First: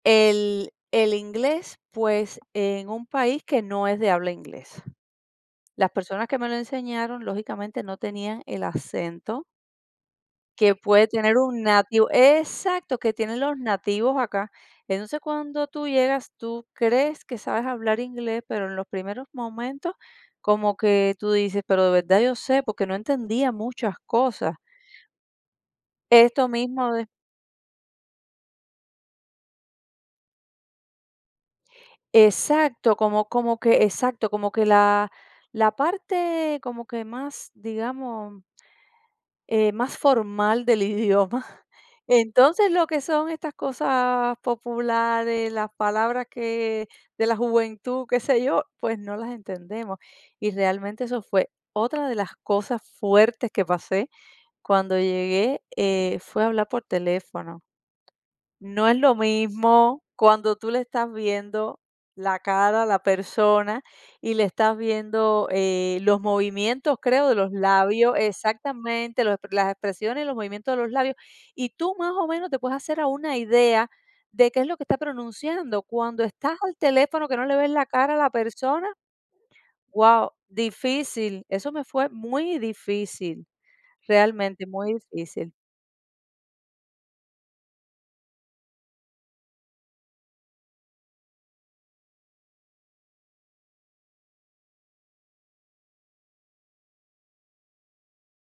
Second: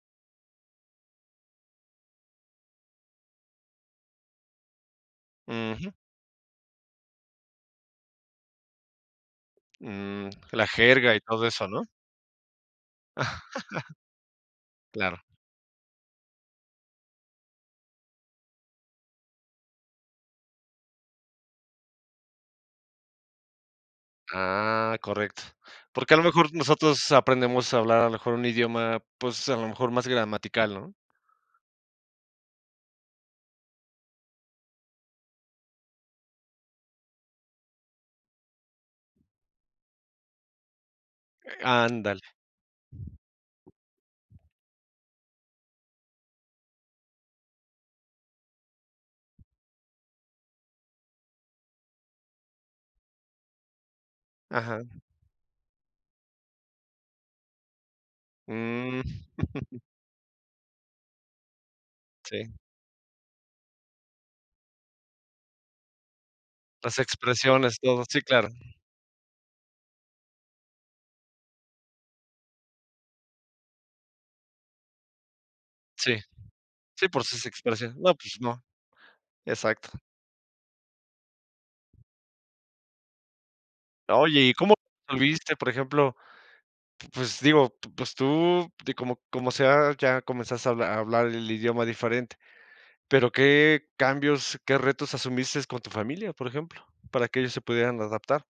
El el inglés, pues, en un país que no es de habla inglesa. Las Ujú. personas que me lo enseñaron lógicamente no tenían el acento Mm, la que puede jerga y tener todo un eso, ¿no? nativo ¡Exacto! Que tienen los nativos acá. Entonces, Claro. cuando tú llegas, tú crees que sabes hablar inglés, pero en los primeros momentos como que tú dices: "¿Pero de verdad yo sé?". Porque no entendía muchas cosas. Ah, correcto. Porque a lo Esto mejor mismo de nosotros aprendemos a hablar a lo mejor un idioma, pues, a lo mejor más gramatical, ¿no? Exacto, como como que Exacto. Como que la la parte como que más, digamos eh, más formal del idioma. Eh, ándale. Entonces, lo que son estas cosas populares, las palabras que de la juventud, qué sé yo, pues no las entendemos. Y realmente eso fue otra de las cosas fuertes que pasé Ajá. cuando llegué, eh, fue hablar por teléfono. No es Mm. lo mismo cuando tú le estás viendo la Sí. cara a la persona y le estás viendo, eh, los Las movimientos, creo, de los expresiones. Todo. labios Sí, claro. Exactamente. Los ep las expresiones y los movimientos de los labios, y tú más o menos te puedes hacer a una idea de qué es lo que está pronunciando. Sí. Cuando estás al Sí, por teléfono, que si no se le ves la expresa. No, cara a la pues no. persona, Exacto. guau, difícil. Eso me fue muy difícil. Oye, ¿y Realmente, cómo muy difícil. [unintelligible] por ejemplo? P pues digo, p pues tú, de como como sea, ya comenzaste a a hablar el idioma diferente, pero ¿qué cambios qué retos asumiste con tu familia, por ejemplo, para que ellos se pudieran adaptar?